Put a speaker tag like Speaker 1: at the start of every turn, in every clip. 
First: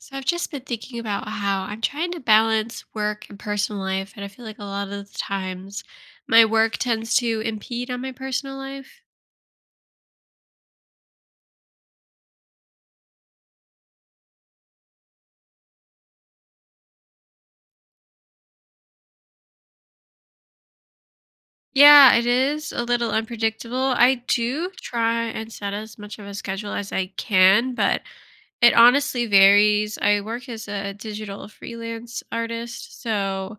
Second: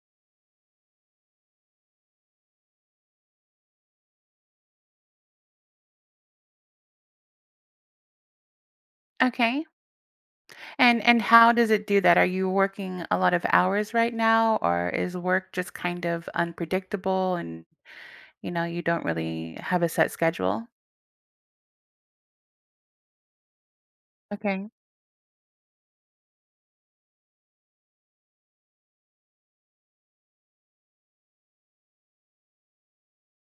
Speaker 1: So I've just been thinking about how I'm trying to balance work and personal life, and I feel like a lot of the times my work tends to impede on my personal life.
Speaker 2: Okay. And how does it do that? Are you working a lot of hours right now, or is work just kind of unpredictable and you know you don't really have a set schedule?
Speaker 1: Yeah, it is a little unpredictable. I
Speaker 2: Okay.
Speaker 1: do try and set as much of a schedule as I can, but it honestly varies. I work as a digital freelance artist.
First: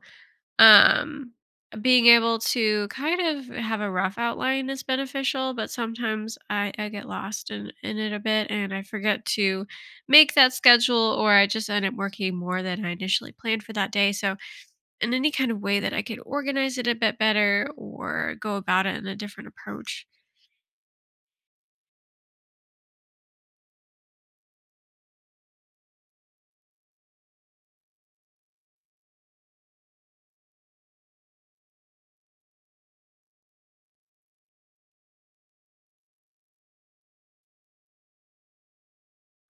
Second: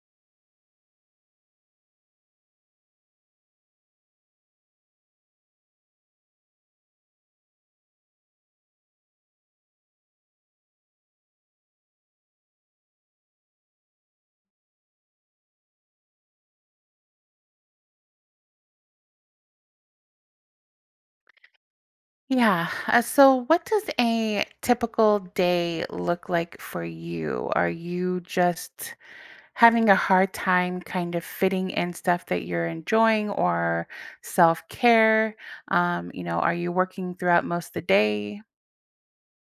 Speaker 1: Um, Being able to kind of have a rough outline is beneficial, but sometimes I get lost in it a bit and I forget to make that schedule, or I just end up working more than I initially planned for that day. So, in any kind of way that I could organize it a bit better or go about it in a different approach.
Speaker 2: Yeah. So, what does a typical day look like for you? Are you just having a hard time kind of fitting in stuff that you're enjoying or self care? You know, are you working throughout most of the day?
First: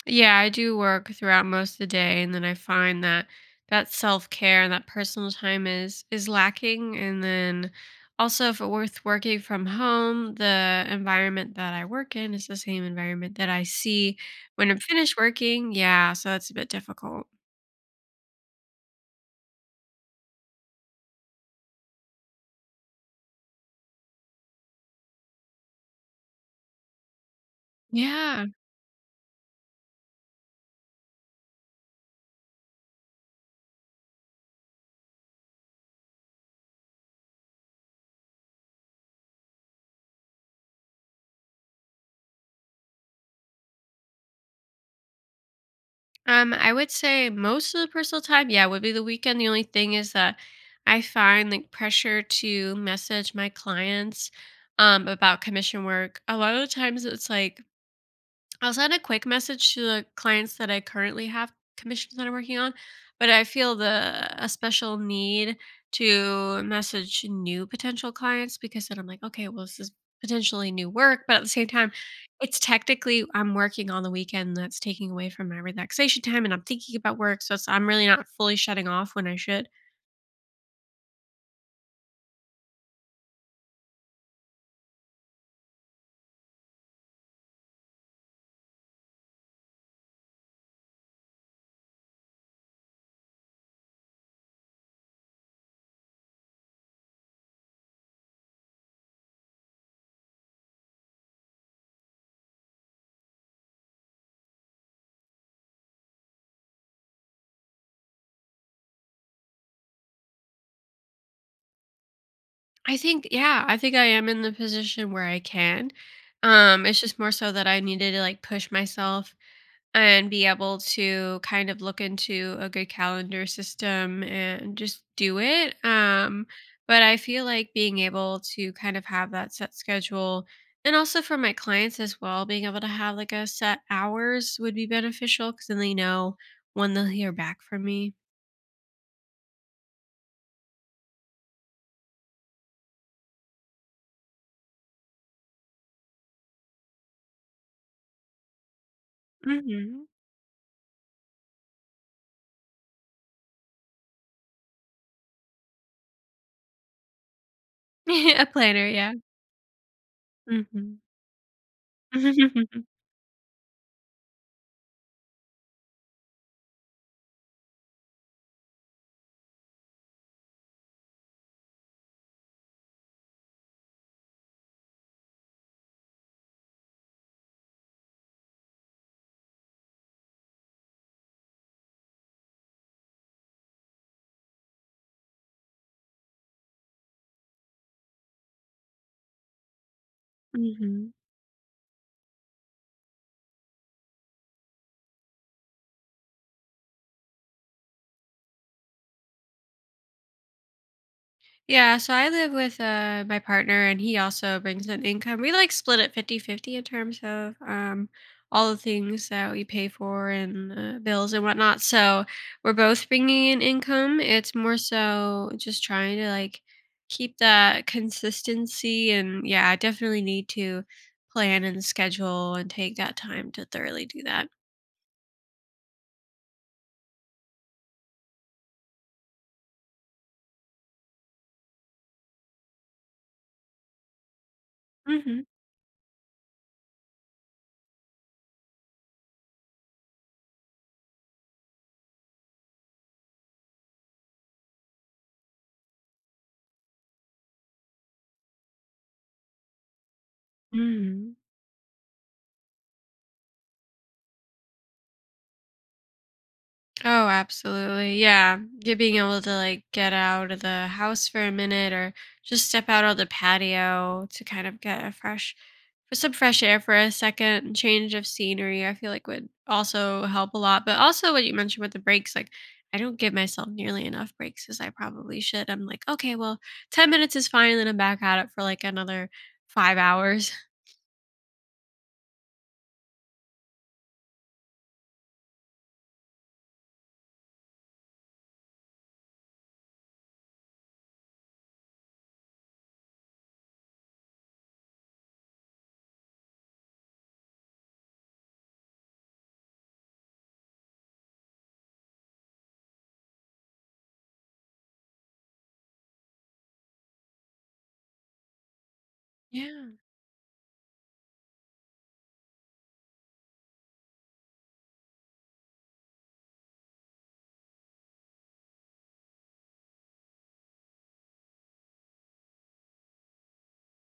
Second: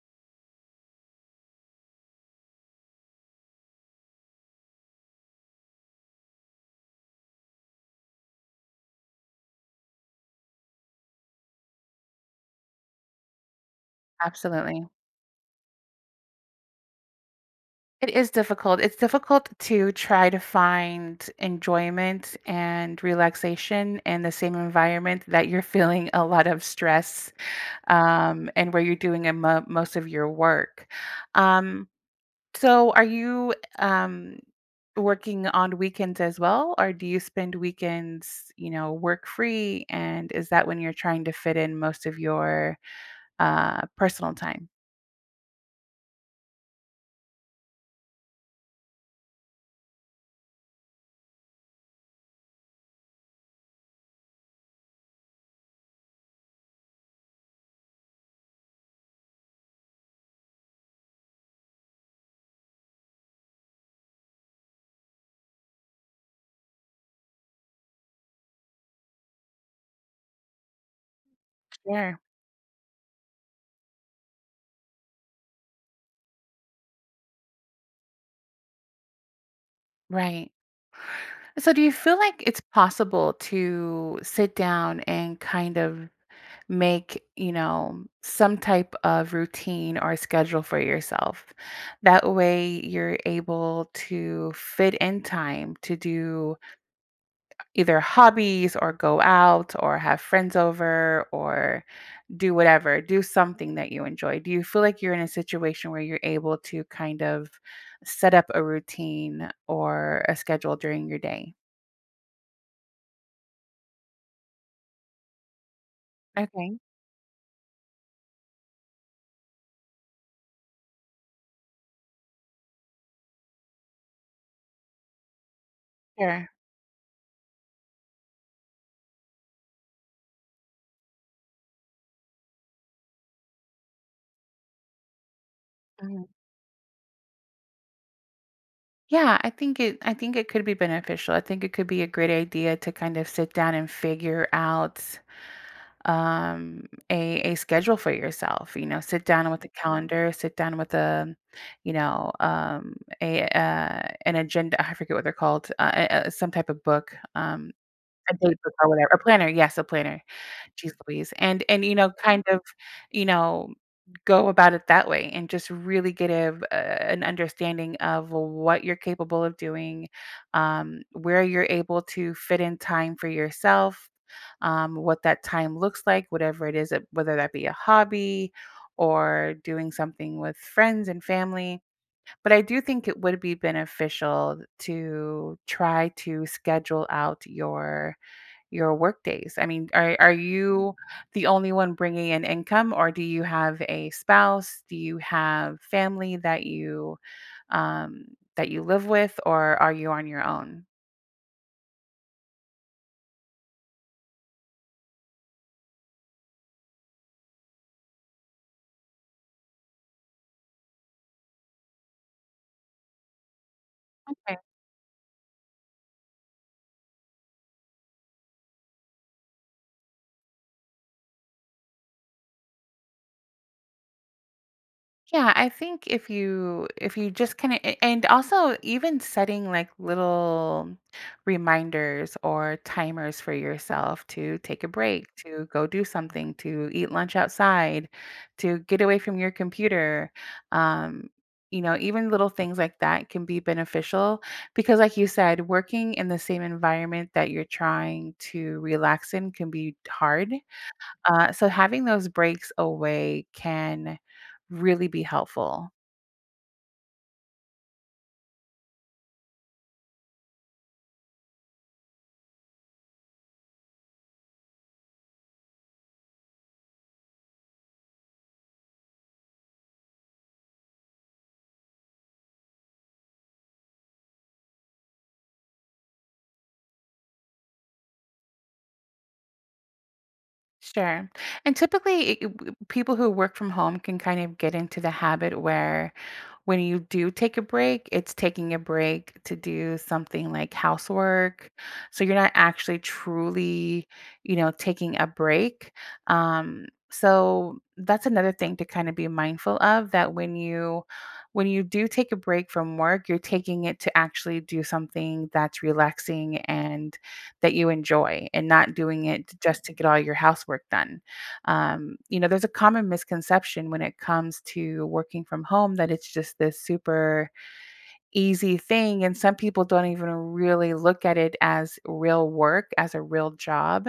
Speaker 1: Yeah, I do work throughout most of the day, and then I find that that self care and that personal time is lacking. And then also, if it worth working from home, the environment that I work in is the same environment that I see when I'm
Speaker 2: Absolutely.
Speaker 1: finished working. Yeah, so that's a bit difficult.
Speaker 2: It is difficult. It's difficult to try to find enjoyment and relaxation in the same environment that you're feeling a lot of stress,
Speaker 1: Yeah.
Speaker 2: and where you're doing most of your work. Um, so, are you, um, working on weekends as well, or do you spend weekends, you know, work free? And is that when you're trying to fit in most of your personal time?
Speaker 1: I would say most of the personal time, yeah, would be the weekend. The only thing is that I find like pressure to message my clients about commission work. A lot of the times it's like I will send a quick message to the clients that I currently have commissions that I'm working on, but I feel the a special need to message new potential clients, because then I'm like, okay, well, this is potentially new work. But at the same time,
Speaker 2: Sure.
Speaker 1: it's technically I'm working on the weekend, that's taking away from my relaxation time, and I'm thinking about work. So it's, I'm really not fully shutting off when I should.
Speaker 2: Right. So, do you feel like it's possible to sit down and kind of make, you know, some type of routine or schedule for yourself? That way you're able to fit in time to do either hobbies or go out or have friends over or do whatever, do something that you enjoy. Do you feel like you're in a situation where you're able to kind of set up a routine or a schedule during your day?
Speaker 1: I think, yeah, I think I am in the position where I can.
Speaker 2: Okay,
Speaker 1: It's just more so that I needed to like push myself and be able to kind of look into a good calendar system and just do it.
Speaker 2: sure.
Speaker 1: But I feel like being able to kind of have that set schedule, and also for my clients as well, being able to have like a set hours would be beneficial because then they
Speaker 2: Mhm.
Speaker 1: know when they'll hear back from me.
Speaker 2: Yeah, I think it could be beneficial. I think it could be a great idea to kind of sit down and figure out a schedule for yourself. You know, sit down with a
Speaker 1: Hmm.
Speaker 2: calendar, sit down with a, you know, a an agenda, I forget what they're called, some type of book, a
Speaker 1: A
Speaker 2: date book
Speaker 1: planner,
Speaker 2: or whatever,
Speaker 1: yeah.
Speaker 2: a planner. Yes, a planner. Geez
Speaker 1: Hmm.
Speaker 2: Louise, and you know, kind of, you know, go about it that way and just really get an understanding of what you're capable of doing, where you're able to fit in time for yourself, what that time looks like, whatever it is, that whether that be a hobby or doing something with friends and family. But I do think it would be beneficial to try to schedule out your work days. I mean, are you
Speaker 1: Hmm.
Speaker 2: the only one bringing in income, or do you have a spouse? Do you have family that you, um, that you live with, or are you on your own?
Speaker 1: Yeah, so I live with my partner, and he also brings an income. We like split it 50-50 in terms of all the things that we pay for and bills and whatnot. So we're both bringing in income. It's more so just trying to like keep that consistency. And yeah, I definitely need to plan and schedule and take that time to thoroughly do that.
Speaker 2: Yeah, I think if you, just kind of, and also even setting like little reminders or timers for yourself to take a break,
Speaker 1: Mhm.
Speaker 2: to go do something, to eat lunch outside, to get away from your computer. Um, you know, even little things like that can be beneficial because like you said, working in the same environment that you're trying to relax in can be hard,
Speaker 1: Mhm.
Speaker 2: so having those breaks away can really be helpful.
Speaker 1: Oh, absolutely. Yeah. Yeah, being able to like get out of the house for a minute, or just step out on the patio to kind of get a fresh for some fresh air for a second and change of scenery, I feel like would also help a lot. But also what you mentioned with the breaks, like I don't give myself nearly enough breaks as I probably should. I'm like, okay, well, 10 minutes is fine, and then I'm back at it for like another 5 hours.
Speaker 2: Sure. And typically, people who work from home can kind of get into the habit where when you do take a break, it's taking a break to do something like housework. So you're not actually truly, you know, taking a break. So that's another thing to kind of be mindful of, that when you do take a break from work, you're taking it to actually do something that's relaxing and that you enjoy, and not doing it just
Speaker 1: Yeah.
Speaker 2: to get all your housework done. You know, there's a common misconception when it comes to working from home that it's just this super easy thing. And some people don't even really look at it as real work, as a real job.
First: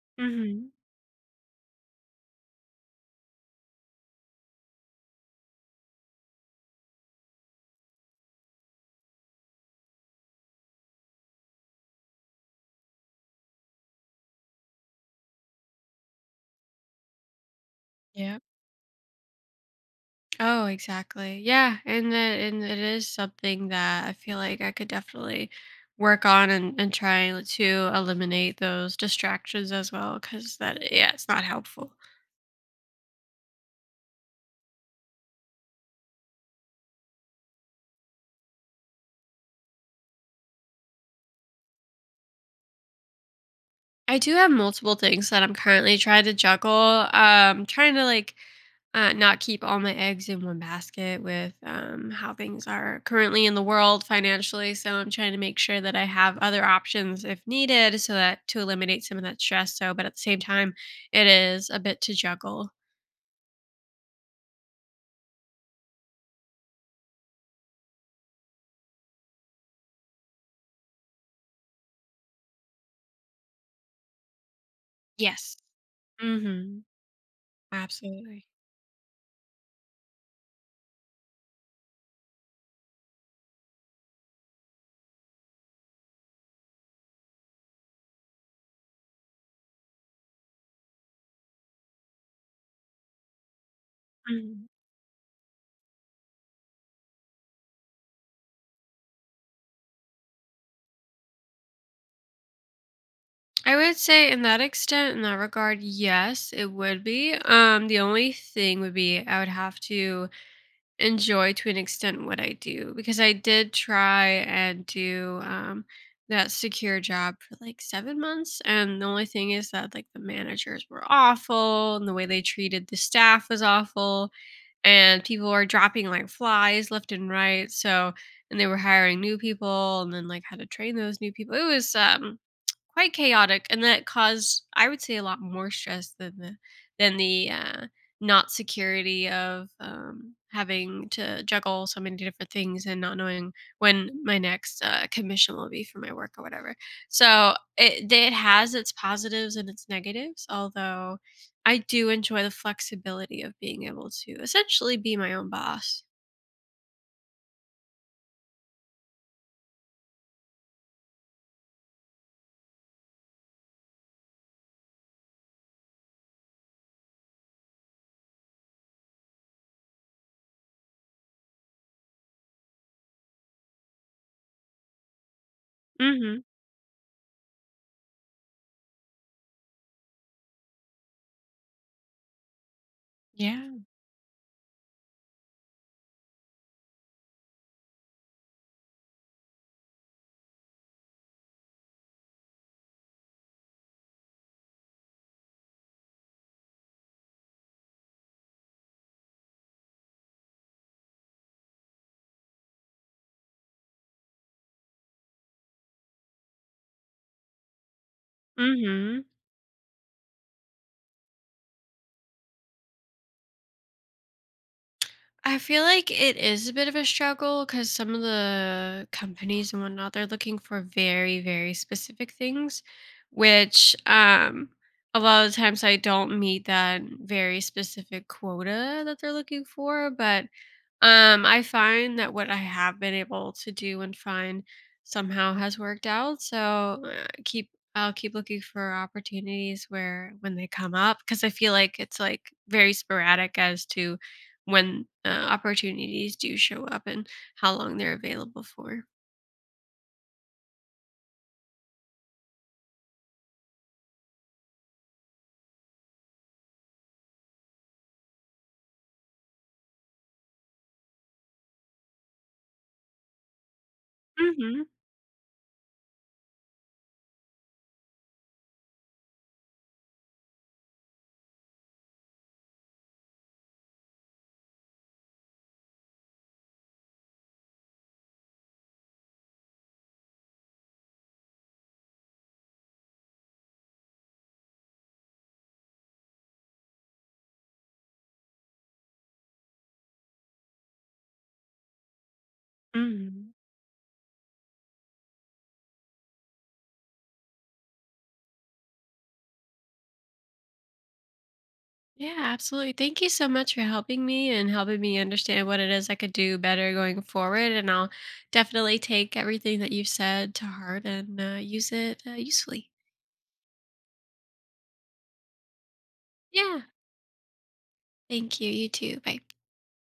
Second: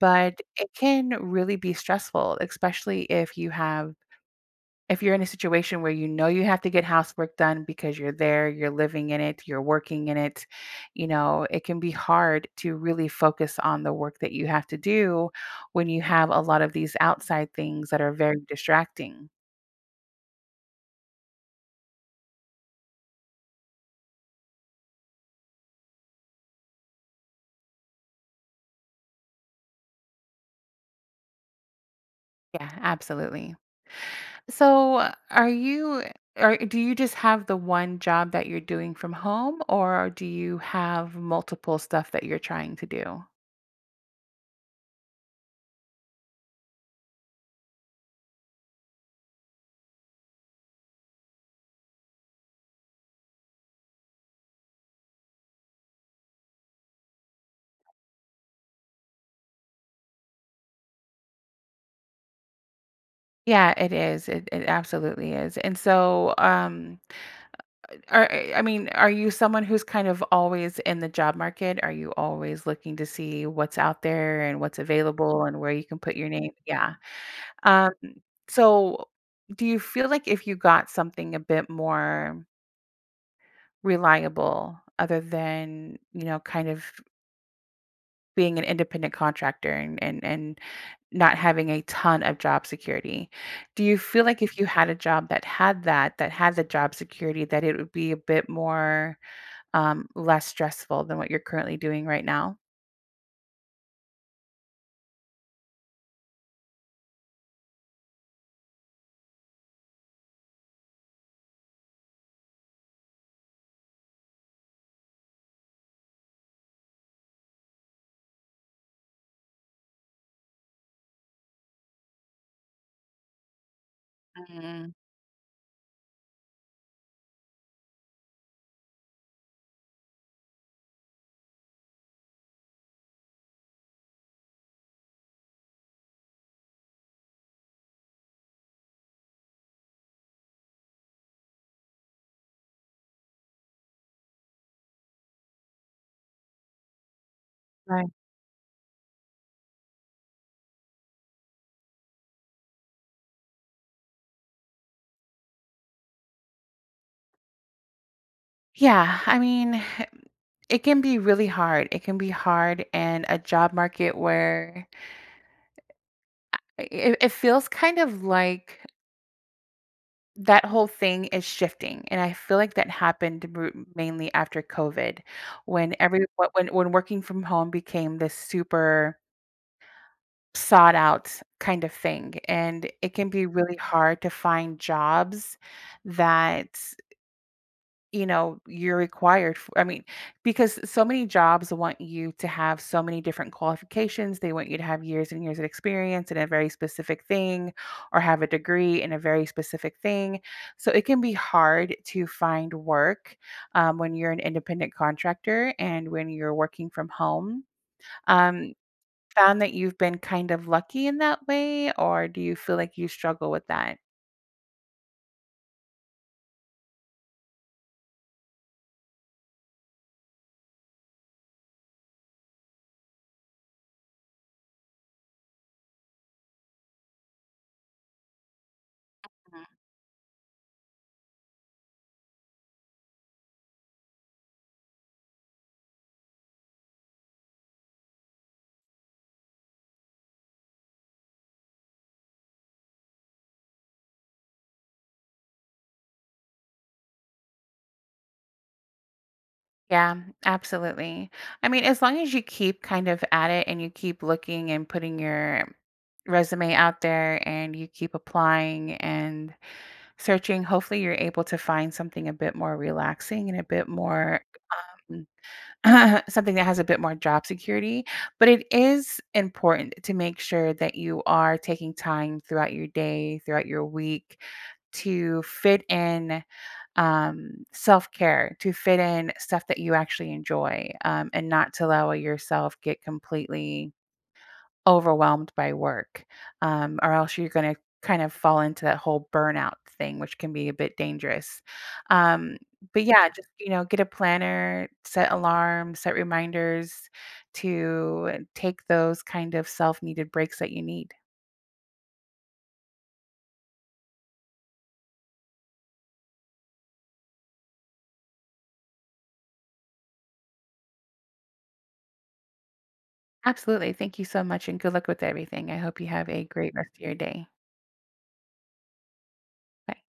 Speaker 2: But
Speaker 1: Hmm.
Speaker 2: it can really be stressful, especially if you have if you're in a situation where you know you have to get housework done because you're there, you're living in it, you're working in it, you know. It can be hard to really focus on the work that you have to do when you have a lot of these outside things that are very
Speaker 1: Yeah.
Speaker 2: distracting.
Speaker 1: Oh, exactly. Yeah, and that and it is something that I feel like I could definitely work on and try to eliminate those distractions as well, because that yeah, it's not helpful.
Speaker 2: Yeah, absolutely. So, are you or do you just have the one job that you're doing from home, or do you have multiple stuff that you're trying to do?
Speaker 1: I do have multiple things that I'm currently trying to juggle. Trying to like not keep all my eggs in one basket with how things are currently in the world financially. So I'm trying to make sure that I have other options if needed, so that to eliminate some of that stress. So, but at the same time, it is a bit to juggle.
Speaker 2: Yeah, it is. It absolutely is. And so, I mean, are you someone who's kind of always in the job market? Are you always looking to see what's out there and what's available
Speaker 1: Yes.
Speaker 2: and where you can put your name?
Speaker 1: Mm-hmm.
Speaker 2: Yeah. Um,
Speaker 1: Absolutely.
Speaker 2: so, do you feel like if you got something a bit more reliable other than, you know, kind of being an independent contractor, and not having a ton of job security. Do you feel like if you
Speaker 1: Mhm.
Speaker 2: had a job that had that, that had the job security, that it would be a bit more, less stressful than what you're currently doing right now?
Speaker 1: I would say in that extent, in that regard, yes, it would be. The only thing would be I would have to enjoy to an extent what I do, because I did try and do that secure job for like 7 months. And the only thing is that like the managers were awful, and the way they treated the staff was awful.
Speaker 2: Mhm.
Speaker 1: And people were dropping like flies left and right. So, and they were hiring new people, and then like how to train those new people. It was quite chaotic, and that caused I would say a lot more stress than the than the not security of having to juggle so many different things and not knowing when my next commission will be for my work or whatever. So
Speaker 2: Right.
Speaker 1: it has its positives and its negatives, although I do enjoy the flexibility of being able to essentially be my own boss.
Speaker 2: Yeah, I mean, it can be really hard. It can be hard in a job market where, it feels kind of like that whole thing is shifting, and I feel like that happened mainly after COVID, when every
Speaker 1: Mhm.
Speaker 2: wh- when working from home became this super sought out kind of thing, and it can be
Speaker 1: Yeah.
Speaker 2: really hard to find jobs that, you know, you're required for. I mean, because so many jobs want you to have so many different qualifications. They want you to have years and years of experience in a very specific thing, or have a degree in a very specific thing. So it can be hard to find work, when you're an independent contractor and when you're working from home. Um,
Speaker 1: Mhm.
Speaker 2: Found that you've been kind of lucky in that way, or do you feel like you struggle with that?
Speaker 1: I feel like it is a bit of a struggle, because some of the companies and whatnot, they're looking for very, very specific things, which a lot of the times I don't meet that very specific quota that they're looking for. But I find that what I have been able to do and find somehow has worked out. So keep I'll keep looking for opportunities where when they come up, because I feel like it's like very sporadic as to when opportunities do show up and how long they're available for.
Speaker 2: Yeah, absolutely. I mean, as long as you keep kind of at it and you keep looking and putting your resume out there and you keep applying and searching, hopefully you're able to find something a bit more relaxing and a bit more
Speaker 1: Hmm.
Speaker 2: something that has a bit more job security, but it is important to make sure that you are taking time throughout your day, throughout your week to fit in, self care, to fit in stuff that you actually enjoy, and not to allow yourself get completely overwhelmed by work, or else you're gonna kind of fall into that whole burnout thing, which can be a bit dangerous. Um, but yeah, just,
Speaker 1: Hmm.
Speaker 2: you know, get a planner, set alarms, set reminders to take those kind of self-needed breaks that you need.
Speaker 1: Yeah, absolutely. Thank you so much for helping me and helping me understand what it is I could do better going forward. And I'll definitely take everything that you've said to heart and use it usefully.
Speaker 2: Absolutely. Thank you so much and good luck with everything. I hope you have a great
Speaker 1: Yeah.
Speaker 2: rest of your day.
Speaker 1: Thank you. You too. Bye.
Speaker 2: Bye.